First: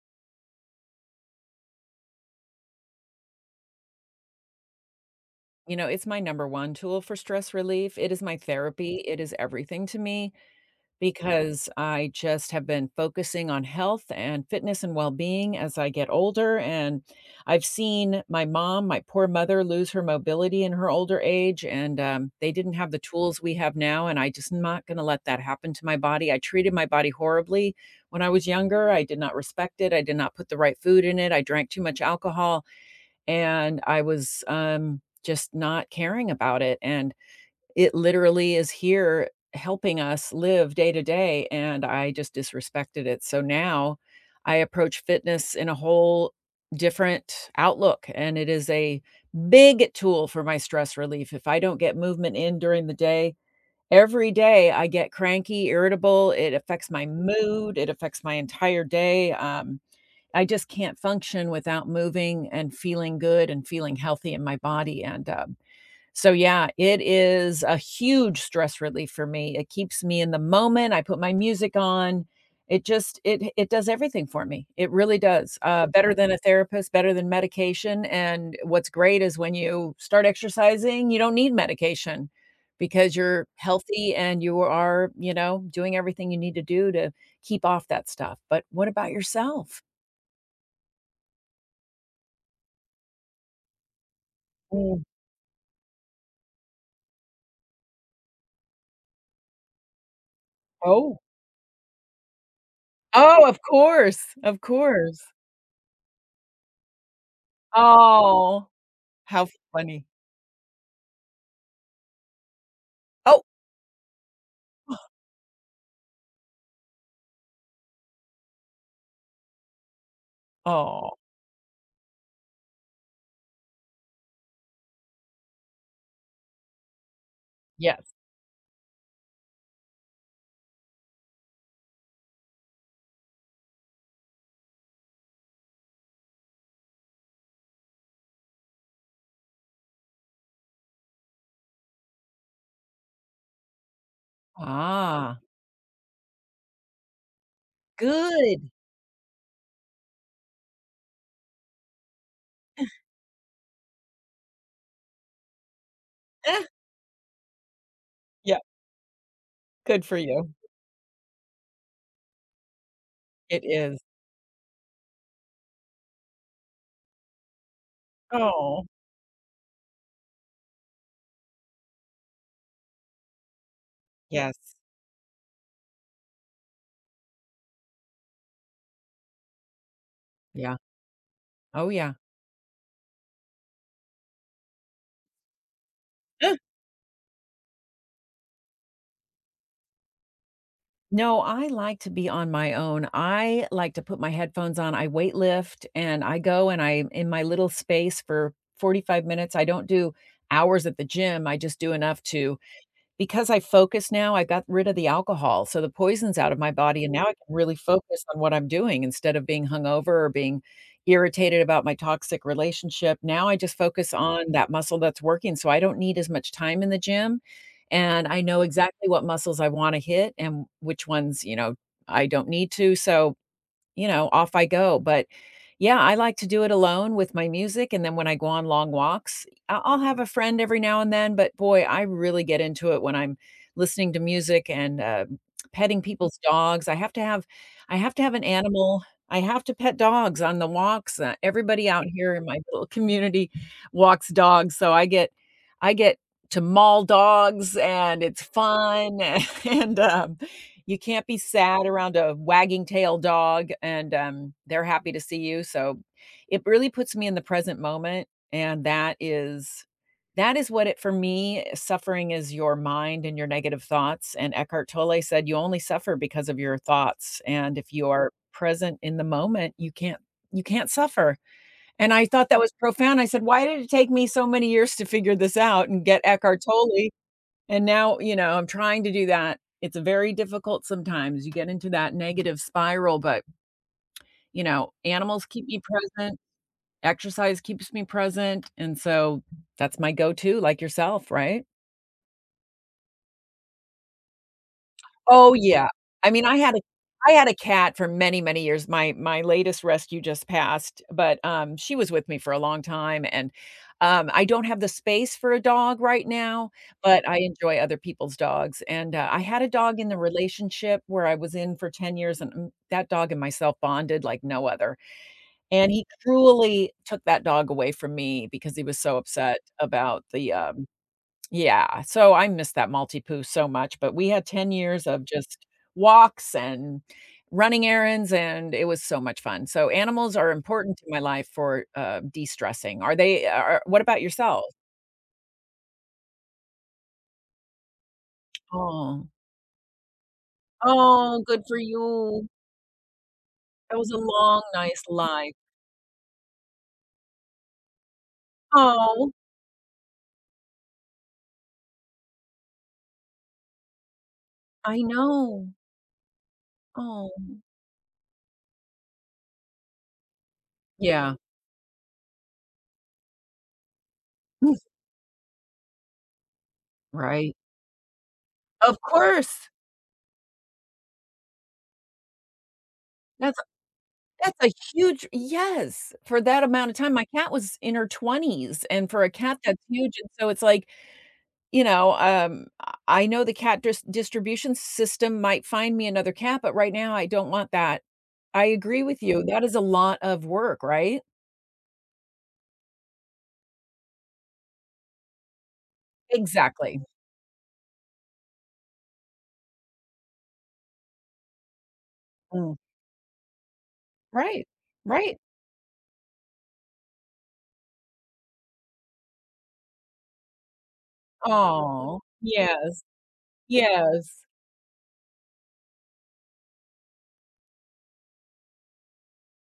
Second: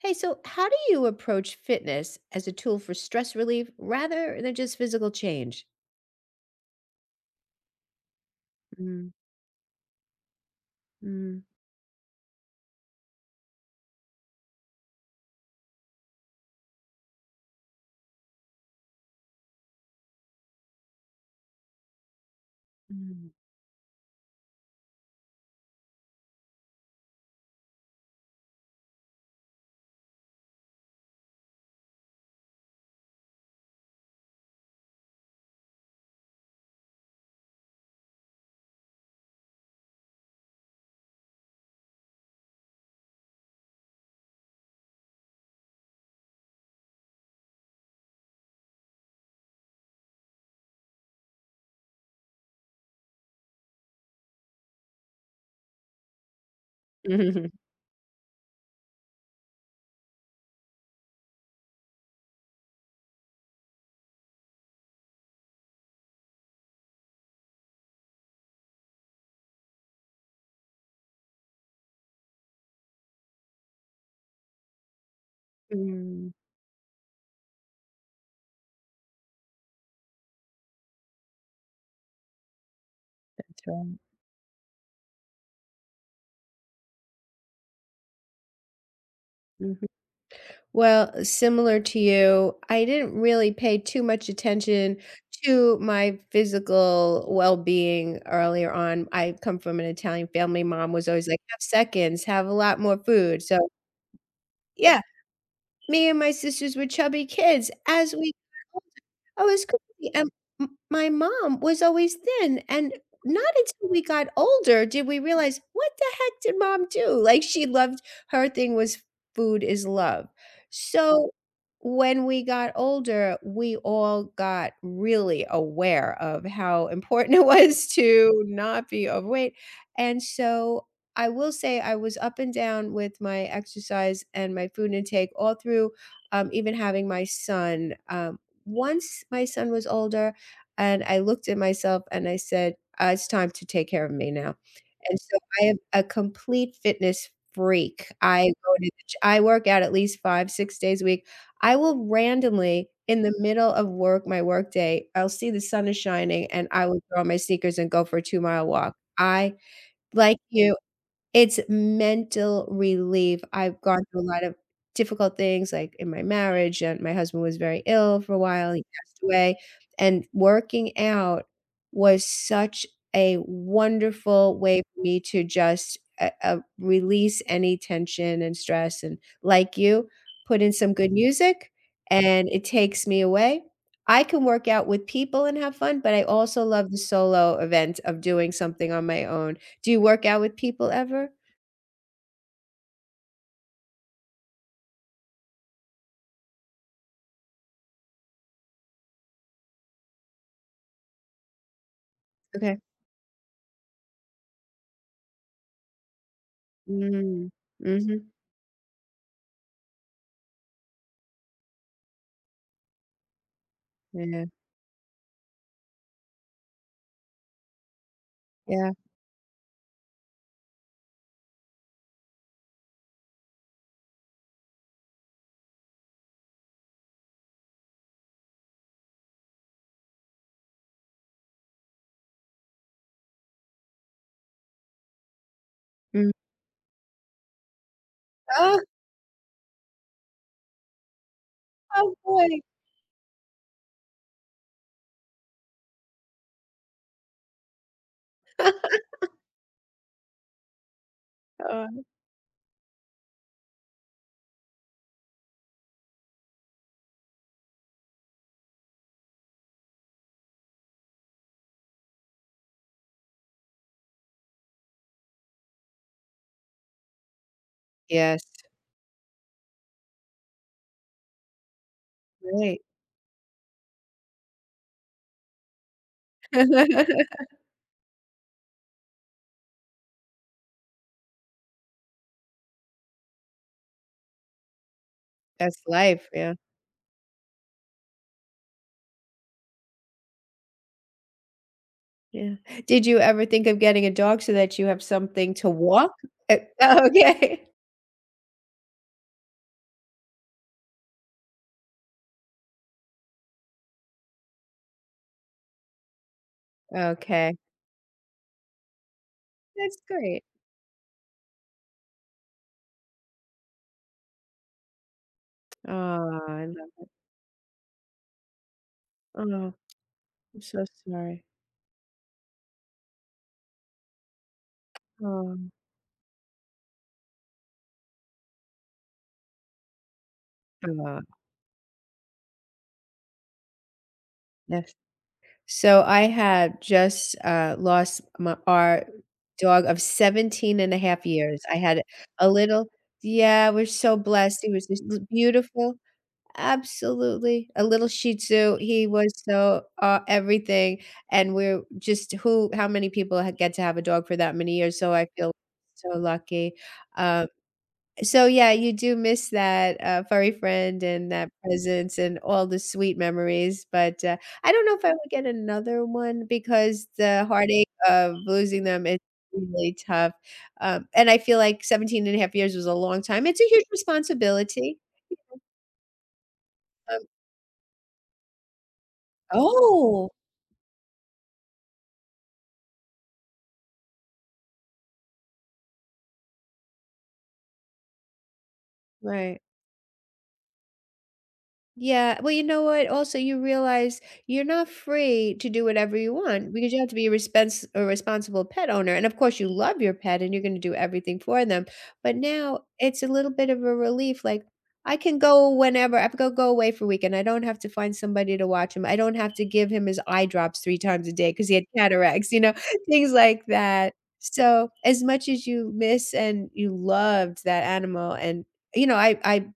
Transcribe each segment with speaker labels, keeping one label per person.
Speaker 1: Hey, so how do you approach fitness as a tool for stress relief rather than just physical change?
Speaker 2: You know, it's my number one tool for stress relief. It is my therapy.
Speaker 1: Mm,
Speaker 2: It is everything to me
Speaker 1: mm,
Speaker 2: because I just have been focusing on health and fitness and well being as I get older. And I've seen my mom, my poor mother, lose her mobility in her older age. And they didn't have the
Speaker 1: mm,
Speaker 2: tools we have now. And I just not going to let that happen to my body. I treated my body horribly when I was younger. I did not respect it. I did not put the right food in it. I drank too much alcohol. And I was, just not caring about it, and it literally is here helping us live day to day, and I just disrespected it. So now I approach fitness in a whole different outlook, and it is a big tool for my stress relief. If I don't get movement in during the day, every day I get cranky, irritable, it affects my
Speaker 1: Mhm.
Speaker 2: mood, it affects my entire day. I just can't function without moving and feeling good and feeling healthy in my body, and so yeah, it is a huge stress relief for me. It keeps me in the moment, I put my music on. It just it it does everything for me. It really does, better than
Speaker 1: Mm.
Speaker 2: a therapist, better than medication, and what's great is when you start exercising, you don't need medication because you're
Speaker 1: That's right.
Speaker 2: healthy and you are, doing everything you need to do to keep off that stuff. But what about
Speaker 1: Mhm.
Speaker 2: yourself?
Speaker 1: Well, similar to you, I didn't really pay too much attention to my physical well-being earlier on. I come from an Italian family. Mom was
Speaker 2: Oh.
Speaker 1: always like, "Have seconds, have a lot more food."
Speaker 2: Oh,
Speaker 1: So,
Speaker 2: of course, of
Speaker 1: yeah,
Speaker 2: course.
Speaker 1: me and my sisters were chubby kids as we...
Speaker 2: Oh, how
Speaker 1: Oh, it's
Speaker 2: funny.
Speaker 1: crazy, and m my mom was always thin, and
Speaker 2: Oh.
Speaker 1: not until we got older did we realize, "What the heck did mom do?" Like, she loved her thing was food is love.
Speaker 2: Oh,
Speaker 1: So, when we got older, we all got really aware of how important it was
Speaker 2: yes.
Speaker 1: to not be overweight, and so, I will say I was up and down with my exercise and my food intake all through, even having my son, once my son was older and I looked at myself and I said, "It's time to take care of me now." And so
Speaker 2: Ah,
Speaker 1: I am a complete fitness freak. I
Speaker 2: good.
Speaker 1: go to the g I work out at least 5, 6 days a week. I will randomly, in the middle of work my workday, I'll see the sun is shining,
Speaker 2: Eh,
Speaker 1: and I will throw on my sneakers and go for a
Speaker 2: yeah,
Speaker 1: two-mile walk. I,
Speaker 2: good for
Speaker 1: like
Speaker 2: you.
Speaker 1: you, it's mental relief.
Speaker 2: It
Speaker 1: I've
Speaker 2: is.
Speaker 1: gone through a lot of difficult things, like, in my marriage, and my husband was very ill for a while, he
Speaker 2: Oh,
Speaker 1: passed away, and working out was such a
Speaker 2: yes.
Speaker 1: wonderful way for me to just, release any tension and stress, and like you, put in
Speaker 2: Yeah.
Speaker 1: some good music,
Speaker 2: Oh, yeah.
Speaker 1: and it takes me away. I can work out with people and have fun, but I
Speaker 2: Eh.
Speaker 1: also love the solo event of doing something on my own. Do you work out with people ever?
Speaker 2: No, I like to be on my own. I like to put my headphones on, I weight lift, and I go and I'm in my little space for 45 minutes. I don't do hours at the gym, I just do enough to.
Speaker 1: Okay.
Speaker 2: Because I focus now, I got rid of the alcohol, so the poison's out of my body, and now I
Speaker 1: Mm.
Speaker 2: can really focus
Speaker 1: Mhm.
Speaker 2: on what I'm doing instead of being hungover or being irritated about my toxic relationship. Now I just focus
Speaker 1: Yeah.
Speaker 2: on that muscle that's working, so I don't need as much time in the gym, and I know
Speaker 1: Yeah.
Speaker 2: exactly what muscles I wanna hit and which ones, you know, I don't need to, so you know, off I go. But yeah, I like to do it alone with my music. And then when I go on long walks, I'll have a friend every now and then. But boy, I really get into it when I'm listening to music and petting
Speaker 1: Mm.
Speaker 2: people's dogs. I have to have an
Speaker 1: Oh,
Speaker 2: animal. I have to pet dogs on the walks. Everybody out
Speaker 1: oh,
Speaker 2: here in my
Speaker 1: boy.
Speaker 2: little community walks dogs, so I get to maul dogs, and it's fun. And you can't be sad
Speaker 1: Oh,
Speaker 2: around a wagging tail dog, and, they're happy to see you, so it really puts me in the present moment, and that is what it for me, eh, suffering is your mind and your negative thoughts, and Eckhart Tolle said, "You only suffer because of your thoughts, and if you are
Speaker 1: yes,
Speaker 2: present in the moment, you can't suffer," and I thought that was
Speaker 1: right.
Speaker 2: profound. I said, "Why did it take me so many years to figure this out and get Eckhart Tolle?" And now, you know, I'm trying to do that. It's very difficult sometimes. You get into that negative spiral, but, you know, animals keep
Speaker 1: That's
Speaker 2: me
Speaker 1: life,
Speaker 2: present,
Speaker 1: yeah.
Speaker 2: exercise keeps me present, and so that's my go-to, like yourself, right?
Speaker 1: Yeah. Did you ever think of getting a dog so that you have
Speaker 2: Oh,
Speaker 1: something to
Speaker 2: yeah.
Speaker 1: walk?
Speaker 2: I mean, I had a
Speaker 1: Oh,
Speaker 2: I had a
Speaker 1: okay.
Speaker 2: cat for many, many years. My latest rescue just passed, but, she was with me for a long time, and I don't have the space for a dog right now, but I
Speaker 1: Okay.
Speaker 2: enjoy other people's dogs, and, I had a
Speaker 1: That's
Speaker 2: dog in the
Speaker 1: great.
Speaker 2: relationship where I was in for 10 years, and, mm, that dog and myself bonded like no other, and
Speaker 1: Oh,
Speaker 2: he
Speaker 1: I
Speaker 2: cruelly
Speaker 1: love...
Speaker 2: took that dog away from me because he was so upset
Speaker 1: Oh,
Speaker 2: about the,
Speaker 1: I'm so
Speaker 2: um
Speaker 1: sorry.
Speaker 2: Yeah, so I miss that multi-poo so much, but we had 10 years of
Speaker 1: Oh.
Speaker 2: just walks and running errands, and it was so much fun. So animals are important to my
Speaker 1: Oh,
Speaker 2: life for, de-stressing. Are they are what about yourself?
Speaker 1: that's... So I have just, lost my our
Speaker 2: Oh.
Speaker 1: dog of 17 and a half
Speaker 2: Oh, good
Speaker 1: years. I
Speaker 2: for
Speaker 1: had
Speaker 2: you.
Speaker 1: a little... Yeah, we're
Speaker 2: That was
Speaker 1: so
Speaker 2: a
Speaker 1: blessed.
Speaker 2: long,
Speaker 1: He was
Speaker 2: nice
Speaker 1: just l
Speaker 2: life.
Speaker 1: beautiful. Absolutely. A little Shih Tzu. He
Speaker 2: Oh,
Speaker 1: was so, everything, and we're just who how many people ha get to have a dog for that many
Speaker 2: I
Speaker 1: years, so I feel
Speaker 2: know.
Speaker 1: so lucky,
Speaker 2: Oh.
Speaker 1: um, so, yeah, you do miss that, furry friend and
Speaker 2: Yeah.
Speaker 1: that presence and all the sweet memories, but, I don't know if I would get another one because the
Speaker 2: Right.
Speaker 1: heartache of losing
Speaker 2: Of
Speaker 1: them is
Speaker 2: course.
Speaker 1: really tough, and I feel like 17 and a half years was a long time.
Speaker 2: That's
Speaker 1: It's a huge
Speaker 2: That's a
Speaker 1: responsibility,
Speaker 2: huge yes. For that amount of time, my
Speaker 1: um...
Speaker 2: cat was in her 20s, and for a cat, that's huge, and
Speaker 1: Oh,
Speaker 2: so it's like, you know, I know the cat distribution system might find me another cat, but right now, I don't want that. I agree with you.
Speaker 1: right.
Speaker 2: That is a lot of work, right?
Speaker 1: Yeah, well, you know what? Also, you realize you're not free to do whatever you want because
Speaker 2: Exactly.
Speaker 1: you have to be a responsible pet owner. And of course, you love your pet and you're going to do everything for them. But
Speaker 2: Mm.
Speaker 1: now it's a little bit of a relief. Like,
Speaker 2: Right.
Speaker 1: I
Speaker 2: Right.
Speaker 1: can go whenever. I can go away for a weekend. I don't have to find somebody to watch him. I don't have to give him his eye drops 3 times a day because he had
Speaker 2: Oh
Speaker 1: cataracts, you know,
Speaker 2: yes.
Speaker 1: things like that.
Speaker 2: Yes.
Speaker 1: So, as much as you miss and you loved that animal and you know, I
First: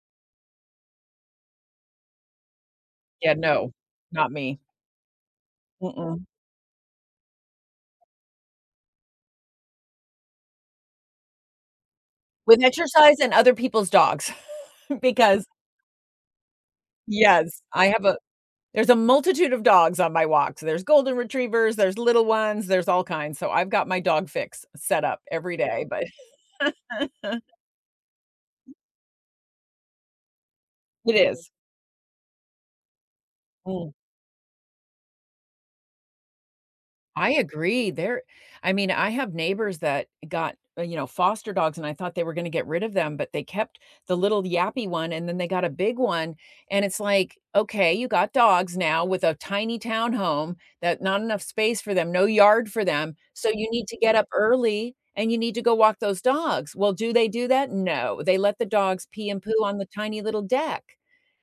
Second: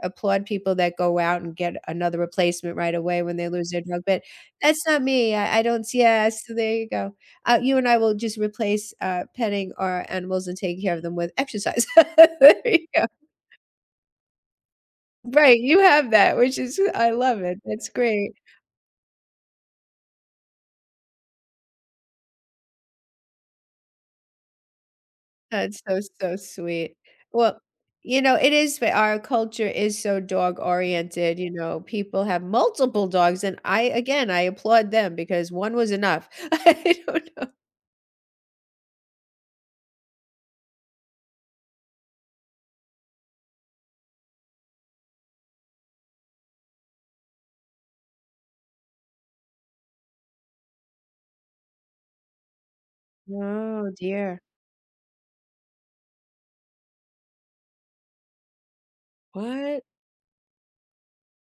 Speaker 1: applaud people that go out and get another replacement right away
Speaker 2: Yeah,
Speaker 1: when they lose
Speaker 2: no.
Speaker 1: their drug, but
Speaker 2: Not me.
Speaker 1: that's not me. I don't,
Speaker 2: Mm-mm.
Speaker 1: yeah, so there you go. You and I will just replace, petting our animals and taking care of them with exercise. There
Speaker 2: With
Speaker 1: you go.
Speaker 2: exercise and other people's dogs because
Speaker 1: Right, you have that, which is I love it.
Speaker 2: yes, I
Speaker 1: That's
Speaker 2: have a
Speaker 1: great.
Speaker 2: there's a multitude of dogs on my walks. There's golden retrievers, there's little ones, there's all kinds, so I've got my dog fix set up every
Speaker 1: That's
Speaker 2: day,
Speaker 1: so,
Speaker 2: but
Speaker 1: so sweet. Well, you know, it is, but our culture is so dog
Speaker 2: it
Speaker 1: oriented,
Speaker 2: is.
Speaker 1: you know, people have multiple dogs, and I,
Speaker 2: Mm.
Speaker 1: again, I applaud them because 1 was enough. I don't
Speaker 2: I
Speaker 1: know.
Speaker 2: agree. There I mean, I have neighbors that got, you know, foster dogs and I thought they were gonna get rid of them, but they kept the little yappy one and then they got a big one. And it's like, okay, you got dogs now with a tiny townhome that not enough space for them, no yard for them. So you need
Speaker 1: Oh,
Speaker 2: to get up
Speaker 1: dear.
Speaker 2: early and you need to go walk those dogs. Well, do they do that? No. They let the dogs pee and poo on
Speaker 1: What?
Speaker 2: the tiny little deck.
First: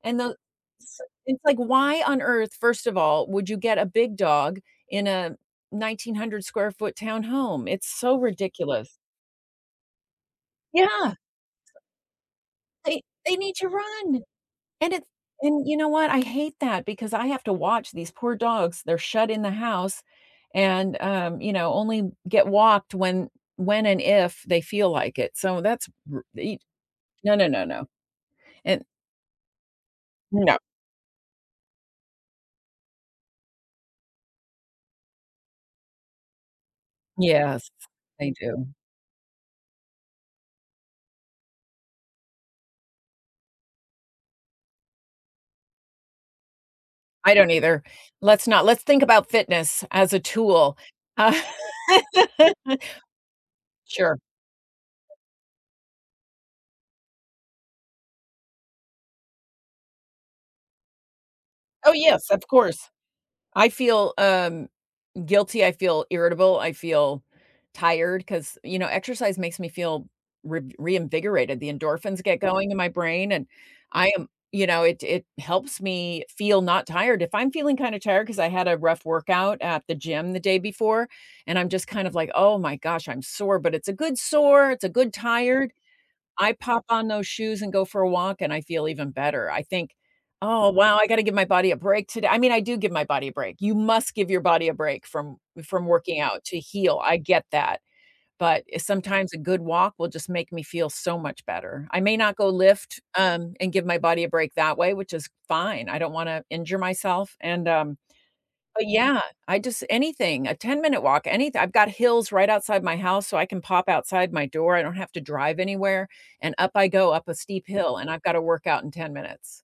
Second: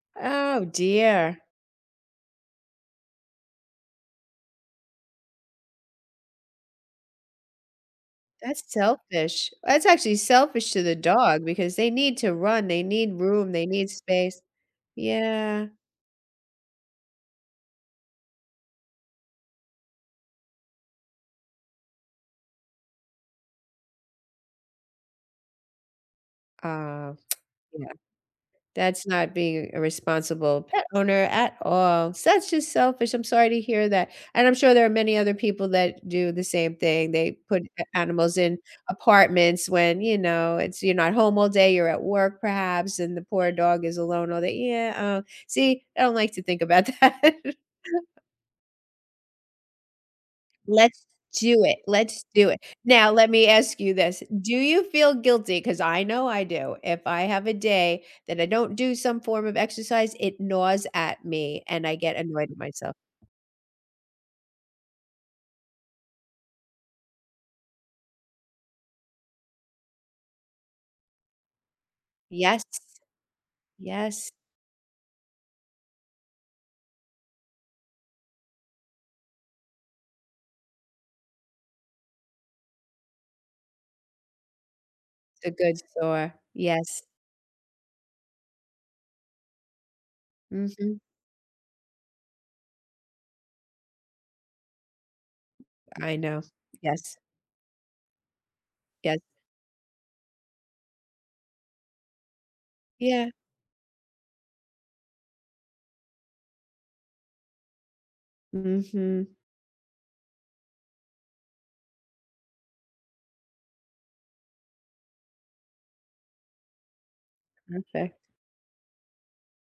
Speaker 2: And the
Speaker 1: Oh,
Speaker 2: So,
Speaker 1: dear.
Speaker 2: it's like, why on earth, first of all, would you get a big dog in a 1,900 square foot townhome. It's so
Speaker 1: That's
Speaker 2: ridiculous.
Speaker 1: selfish. That's actually selfish to the
Speaker 2: Yeah,
Speaker 1: dog because they need to run, they need
Speaker 2: they
Speaker 1: room,
Speaker 2: need
Speaker 1: they
Speaker 2: to
Speaker 1: need
Speaker 2: run,
Speaker 1: space.
Speaker 2: and it and
Speaker 1: Yeah.
Speaker 2: you know what? I hate that because I have to watch these poor dogs. They're shut in the house and, you know, only get walked when and if they feel like it. So that's r e
Speaker 1: Oh,
Speaker 2: no, no, no, no,
Speaker 1: yeah.
Speaker 2: and
Speaker 1: That's not being a
Speaker 2: no.
Speaker 1: responsible pet owner at all. So that's just selfish. I'm sorry to hear that, and I'm sure there are many other people that do the same thing. They put
Speaker 2: Yes,
Speaker 1: a
Speaker 2: they
Speaker 1: animals in
Speaker 2: do.
Speaker 1: apartments when, you know, it's you're not home all day, you're at work perhaps, and the poor dog is alone all day. Yeah, see, I don't like to think about that.
Speaker 2: I don't either. Let's not Let's think about fitness as a tool.
Speaker 1: Let's
Speaker 2: Uh
Speaker 1: do it, let's do it. Now let me ask you
Speaker 2: Sure.
Speaker 1: this, do you feel guilty? Because I know I do, if I have a day that I don't do some form of exercise, it gnaws at me and
Speaker 2: Oh,
Speaker 1: I get
Speaker 2: yes, of
Speaker 1: annoyed at
Speaker 2: course.
Speaker 1: myself.
Speaker 2: I feel, guilty, I feel irritable, I feel tired because you know, exercise makes me feel re reinvigorated, the endorphins get
Speaker 1: Yes,
Speaker 2: going in my brain, and I am
Speaker 1: yes,
Speaker 2: you know, it helps me feel not tired. If I'm feeling kinda tired because I had a rough workout at the gym the day before, and I'm just kind of like, "Oh my gosh, I'm sore," but it's a good sore, it's a good
Speaker 1: it's a
Speaker 2: tired,
Speaker 1: good sore.
Speaker 2: I pop
Speaker 1: Yes,
Speaker 2: on those shoes and go for a walk, and I feel even better. I think, "Oh, wow,
Speaker 1: mhm,
Speaker 2: I gotta give my body a break today." I mean, I do give my body a break. You must give your body a break from
Speaker 1: I
Speaker 2: working
Speaker 1: know.
Speaker 2: out to heal. I
Speaker 1: Yes,
Speaker 2: get that, but
Speaker 1: yes.
Speaker 2: sometimes a good walk will just make me feel so much better. I may not go lift,
Speaker 1: Yeah,
Speaker 2: and give my body a break that way, which is fine. I don't wanna injure myself, and. But yeah,
Speaker 1: mhm,
Speaker 2: I just anything, a ten-minute walk, anything. I've got hills right outside my house, so I can pop outside my door. I don't have to drive anywhere, and up I go up a steep hill, and
Speaker 1: okay.
Speaker 2: I've gotta work out in 10 minutes.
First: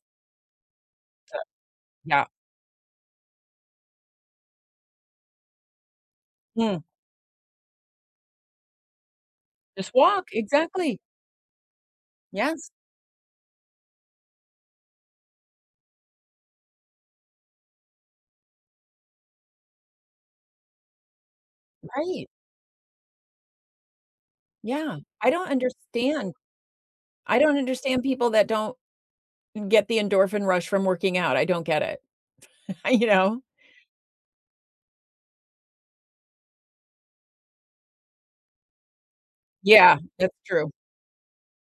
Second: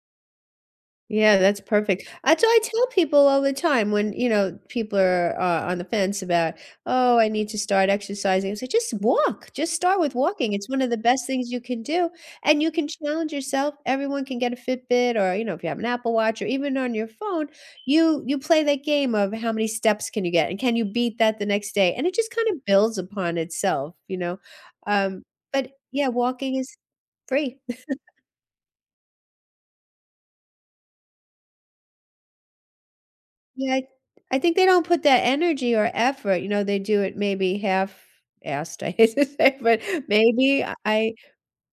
Speaker 1: Yeah,
Speaker 2: So
Speaker 1: that's perfect.
Speaker 2: yeah.
Speaker 1: That's what I tell people all the time when, you know, people are, on the fence about,
Speaker 2: Mm.
Speaker 1: "Oh, I need to start exercising." I say, "Just walk. Just
Speaker 2: Just
Speaker 1: start with
Speaker 2: walk,
Speaker 1: walking. It's one of the
Speaker 2: exactly.
Speaker 1: best things you can do, and
Speaker 2: Yes,
Speaker 1: you can challenge yourself. Everyone can get a Fitbit or, you know, if you have an Apple Watch or even on your phone, you play that game of how many steps can you get and can you beat that the next day, and it
Speaker 2: right.
Speaker 1: just kind of builds upon itself, you know?
Speaker 2: Yeah.
Speaker 1: Um,
Speaker 2: I don't
Speaker 1: but yeah,
Speaker 2: understand
Speaker 1: walking is
Speaker 2: I don't
Speaker 1: free.
Speaker 2: understand people that don't get the endorphin rush from working out. I don't get it, you know?
Speaker 1: Yeah, I think they don't put that energy or effort, you know, they do it maybe half-assed, I hate to say, but
Speaker 2: Yeah, that's
Speaker 1: maybe
Speaker 2: true.
Speaker 1: I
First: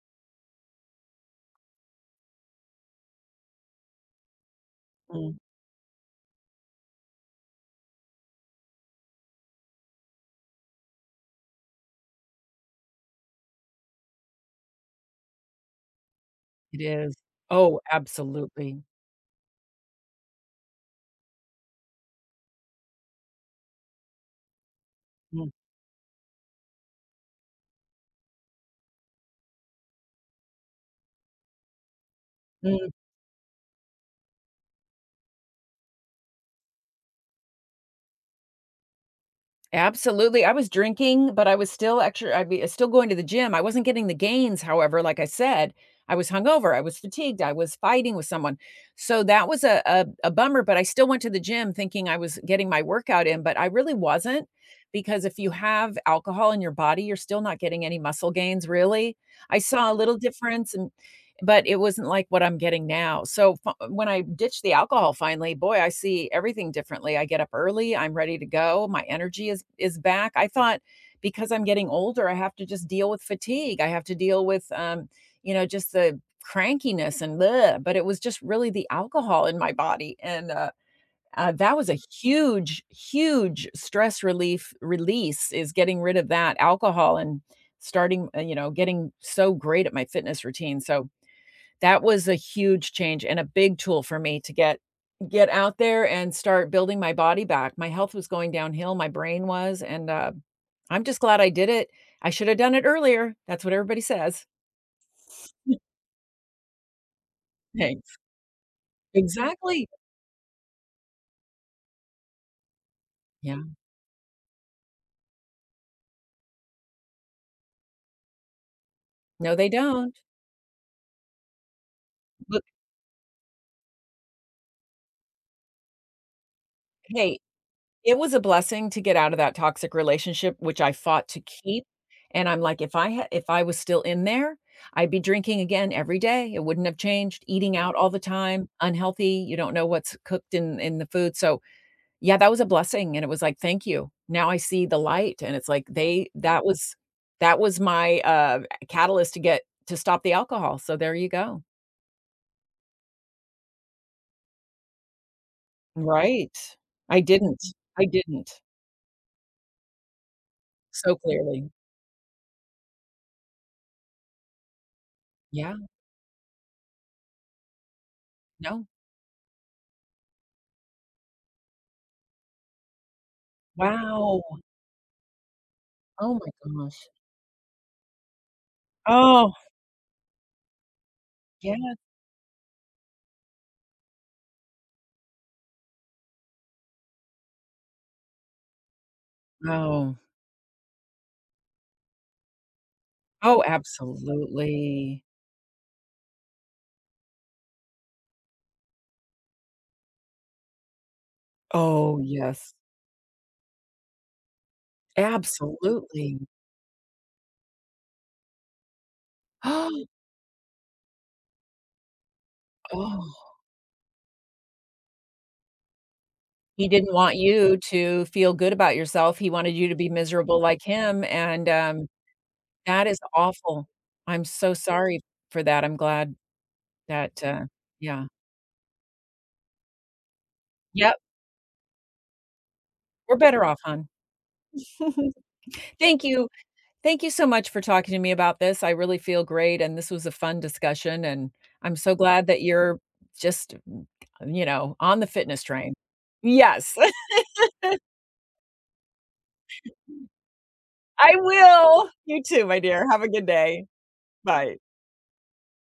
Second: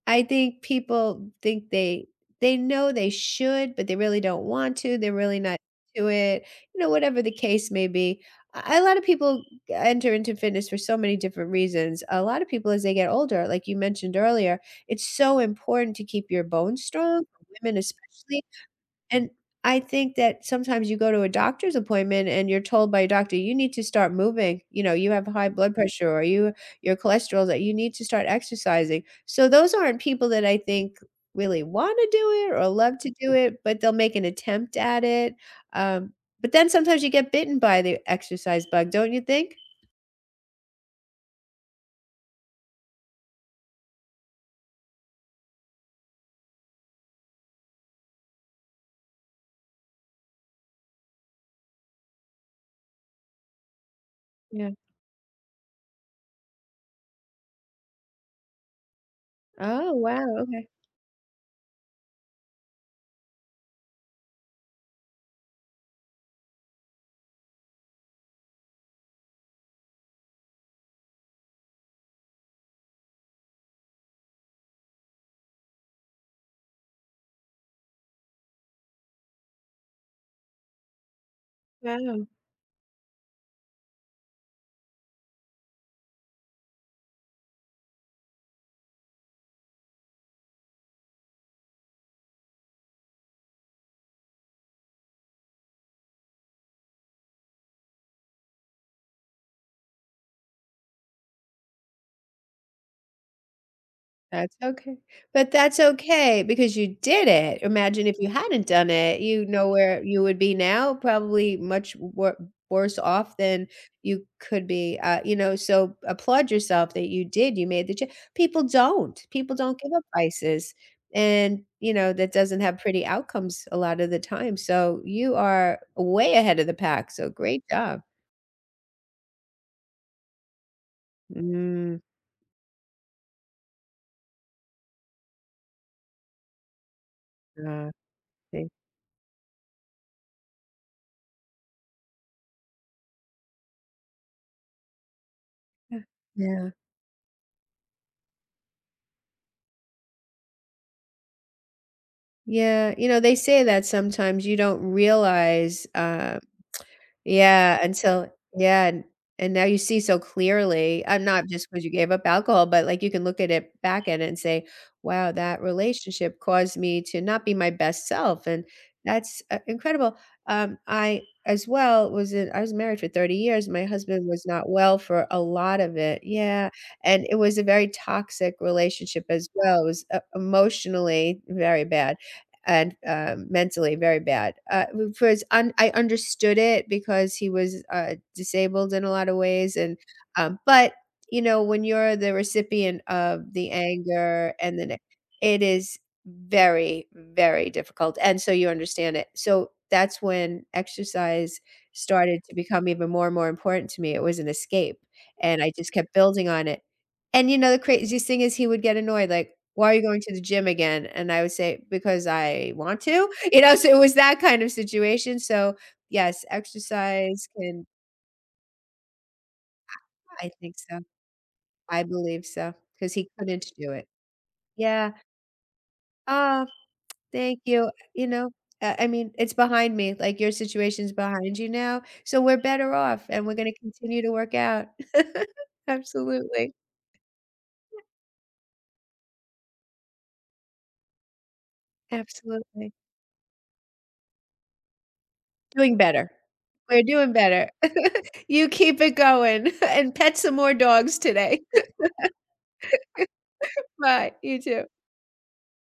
Speaker 1: I think people think they know they should, but they really don't want to, they're
Speaker 2: Mm,
Speaker 1: really not into it, you know, whatever the case may be. A lot of people enter into fitness for so many different reasons. A lot of people as they get older, like you mentioned earlier, it's so important to keep your
Speaker 2: it
Speaker 1: bones
Speaker 2: is.
Speaker 1: strong, women
Speaker 2: Oh,
Speaker 1: especially.
Speaker 2: absolutely.
Speaker 1: And I think that sometimes you go to a doctor's appointment and you're told by a doctor, "You need to start moving. You know, you have
Speaker 2: Mm,
Speaker 1: high blood pressure or your cholesterol's that you need to start exercising." So those aren't people that I think really wanna do it or
Speaker 2: mm.
Speaker 1: love to do it, but they'll make an attempt at it. Um, but then sometimes you get bitten by the exercise bug, don't you think?
Speaker 2: Absolutely, I was drinking, but I was still actually I be still going to the gym, I wasn't getting the gains, however, like I said, I was hungover, I was fatigued, I was fighting with someone, so that was a bummer, but I still went to the gym thinking I was getting my workout in, but I really wasn't,
Speaker 1: Yeah.
Speaker 2: because if you have alcohol in your body, you're still not getting any muscle gains, really. I saw a
Speaker 1: Oh,
Speaker 2: little
Speaker 1: wow, okay.
Speaker 2: difference but it wasn't like what I'm getting now. So f when I ditched the alcohol finally, boy, I see everything differently. I get up early, I'm ready to go, my energy is back. I thought because I'm getting older, I have to just deal with fatigue. I have to deal with, you know, just the crankiness and bleh, but it was just really the alcohol in my body, and that was a
Speaker 1: Wow.
Speaker 2: huge, huge stress relief release is getting rid of that alcohol and starting, you know, getting so great at my fitness routine. So that was a huge change and a big tool for me to get out there and start building my body back. My health was going downhill, my brain was, and I'm just glad I did it. I should have done it earlier. That's what everybody says.
Speaker 1: That's okay. But that's okay because you did it. Imagine
Speaker 2: Thanks.
Speaker 1: if you hadn't done it, you know
Speaker 2: Exactly.
Speaker 1: where you would be now, probably much worse off
Speaker 2: Yeah.
Speaker 1: than you could be, you know, so applaud yourself that you did, you made the cha People don't.
Speaker 2: No,
Speaker 1: People
Speaker 2: they
Speaker 1: don't give up
Speaker 2: don't.
Speaker 1: vices, and, you know, that doesn't
Speaker 2: But,
Speaker 1: have pretty outcomes a lot of the time, so you are way ahead of the pack, so
Speaker 2: hey,
Speaker 1: great job.
Speaker 2: it was a blessing to get out of that toxic relationship, which I fought to keep,
Speaker 1: Mm,
Speaker 2: and I'm like, If I was still in there, I'd be drinking again every day, it wouldn't have changed, eating
Speaker 1: uh,
Speaker 2: out all the time,
Speaker 1: see?
Speaker 2: unhealthy, you don't know what's cooked in the food," so, yeah, that was a blessing, and it was like, "Thank you, now I see the light," and it's like,
Speaker 1: Yeah.
Speaker 2: they
Speaker 1: Yeah.
Speaker 2: that was my, catalyst to get to stop the alcohol, so there you go.
Speaker 1: Yeah, you know, they say that sometimes you don't realize, uh,
Speaker 2: Right. I didn't.
Speaker 1: yeah,
Speaker 2: I
Speaker 1: until
Speaker 2: didn't.
Speaker 1: yeah, and now you see so clearly,
Speaker 2: So
Speaker 1: I'm not just
Speaker 2: clearly.
Speaker 1: because you gave up alcohol, but, like, you can look at it back at it and say, "Wow, that
Speaker 2: Yeah,
Speaker 1: relationship caused me to not be my best self," and
Speaker 2: no.
Speaker 1: that's, incredible. I, as well, was in I was married for 30 years, my husband
Speaker 2: Wow.
Speaker 1: was not well for a lot of it,
Speaker 2: Oh my
Speaker 1: yeah,
Speaker 2: gosh.
Speaker 1: and it was a very toxic relationship as
Speaker 2: Oh,
Speaker 1: well, it was, emotionally very
Speaker 2: yeah.
Speaker 1: bad and mentally very bad. Because I understood it because he was disabled in a lot of ways, and
Speaker 2: Oh,
Speaker 1: but you know when you're the recipient of
Speaker 2: oh,
Speaker 1: the anger and then
Speaker 2: absolutely.
Speaker 1: it is very, very difficult, and so you understand it. So that's when exercise
Speaker 2: Oh,
Speaker 1: started to
Speaker 2: yes.
Speaker 1: become even more and more important to me. It was an escape, and I just kept
Speaker 2: Absolutely.
Speaker 1: building on it and you know, the craziest thing is he would get annoyed, like, "Why are you going to the gym again?" And I would say, "Because I want to."
Speaker 2: Oh.
Speaker 1: You know, so it was that kind of situation. So, yes,
Speaker 2: He didn't want
Speaker 1: exercise
Speaker 2: you
Speaker 1: can...
Speaker 2: to feel good about yourself, he wanted you to be
Speaker 1: I
Speaker 2: miserable
Speaker 1: think
Speaker 2: like
Speaker 1: so.
Speaker 2: him, and,
Speaker 1: I
Speaker 2: um,
Speaker 1: believe so
Speaker 2: that
Speaker 1: because
Speaker 2: is
Speaker 1: he couldn't
Speaker 2: awful.
Speaker 1: do it.
Speaker 2: I'm so
Speaker 1: Yeah.
Speaker 2: sorry for that, I'm glad
Speaker 1: Oh,
Speaker 2: that,
Speaker 1: thank
Speaker 2: uh
Speaker 1: you.
Speaker 2: Yeah.
Speaker 1: You know, I mean, it's behind me, like, your situation's
Speaker 2: Yep,
Speaker 1: behind you now, so we're better off,
Speaker 2: we're
Speaker 1: and we're
Speaker 2: better
Speaker 1: gonna
Speaker 2: off, hon.
Speaker 1: continue to work out.
Speaker 2: Thank you.
Speaker 1: Absolutely.
Speaker 2: Thank you so much for talking to me about this. I really feel great, and this was a fun discussion, and I'm so glad that
Speaker 1: Absolutely.
Speaker 2: you're just, mm, you know, on the fitness train.
Speaker 1: Doing better.
Speaker 2: Yes,
Speaker 1: We're doing better. You keep it going and pet some more dogs
Speaker 2: I
Speaker 1: today.
Speaker 2: will. You too, my dear. Have a good day.
Speaker 1: Bye. You
Speaker 2: Bye.
Speaker 1: too.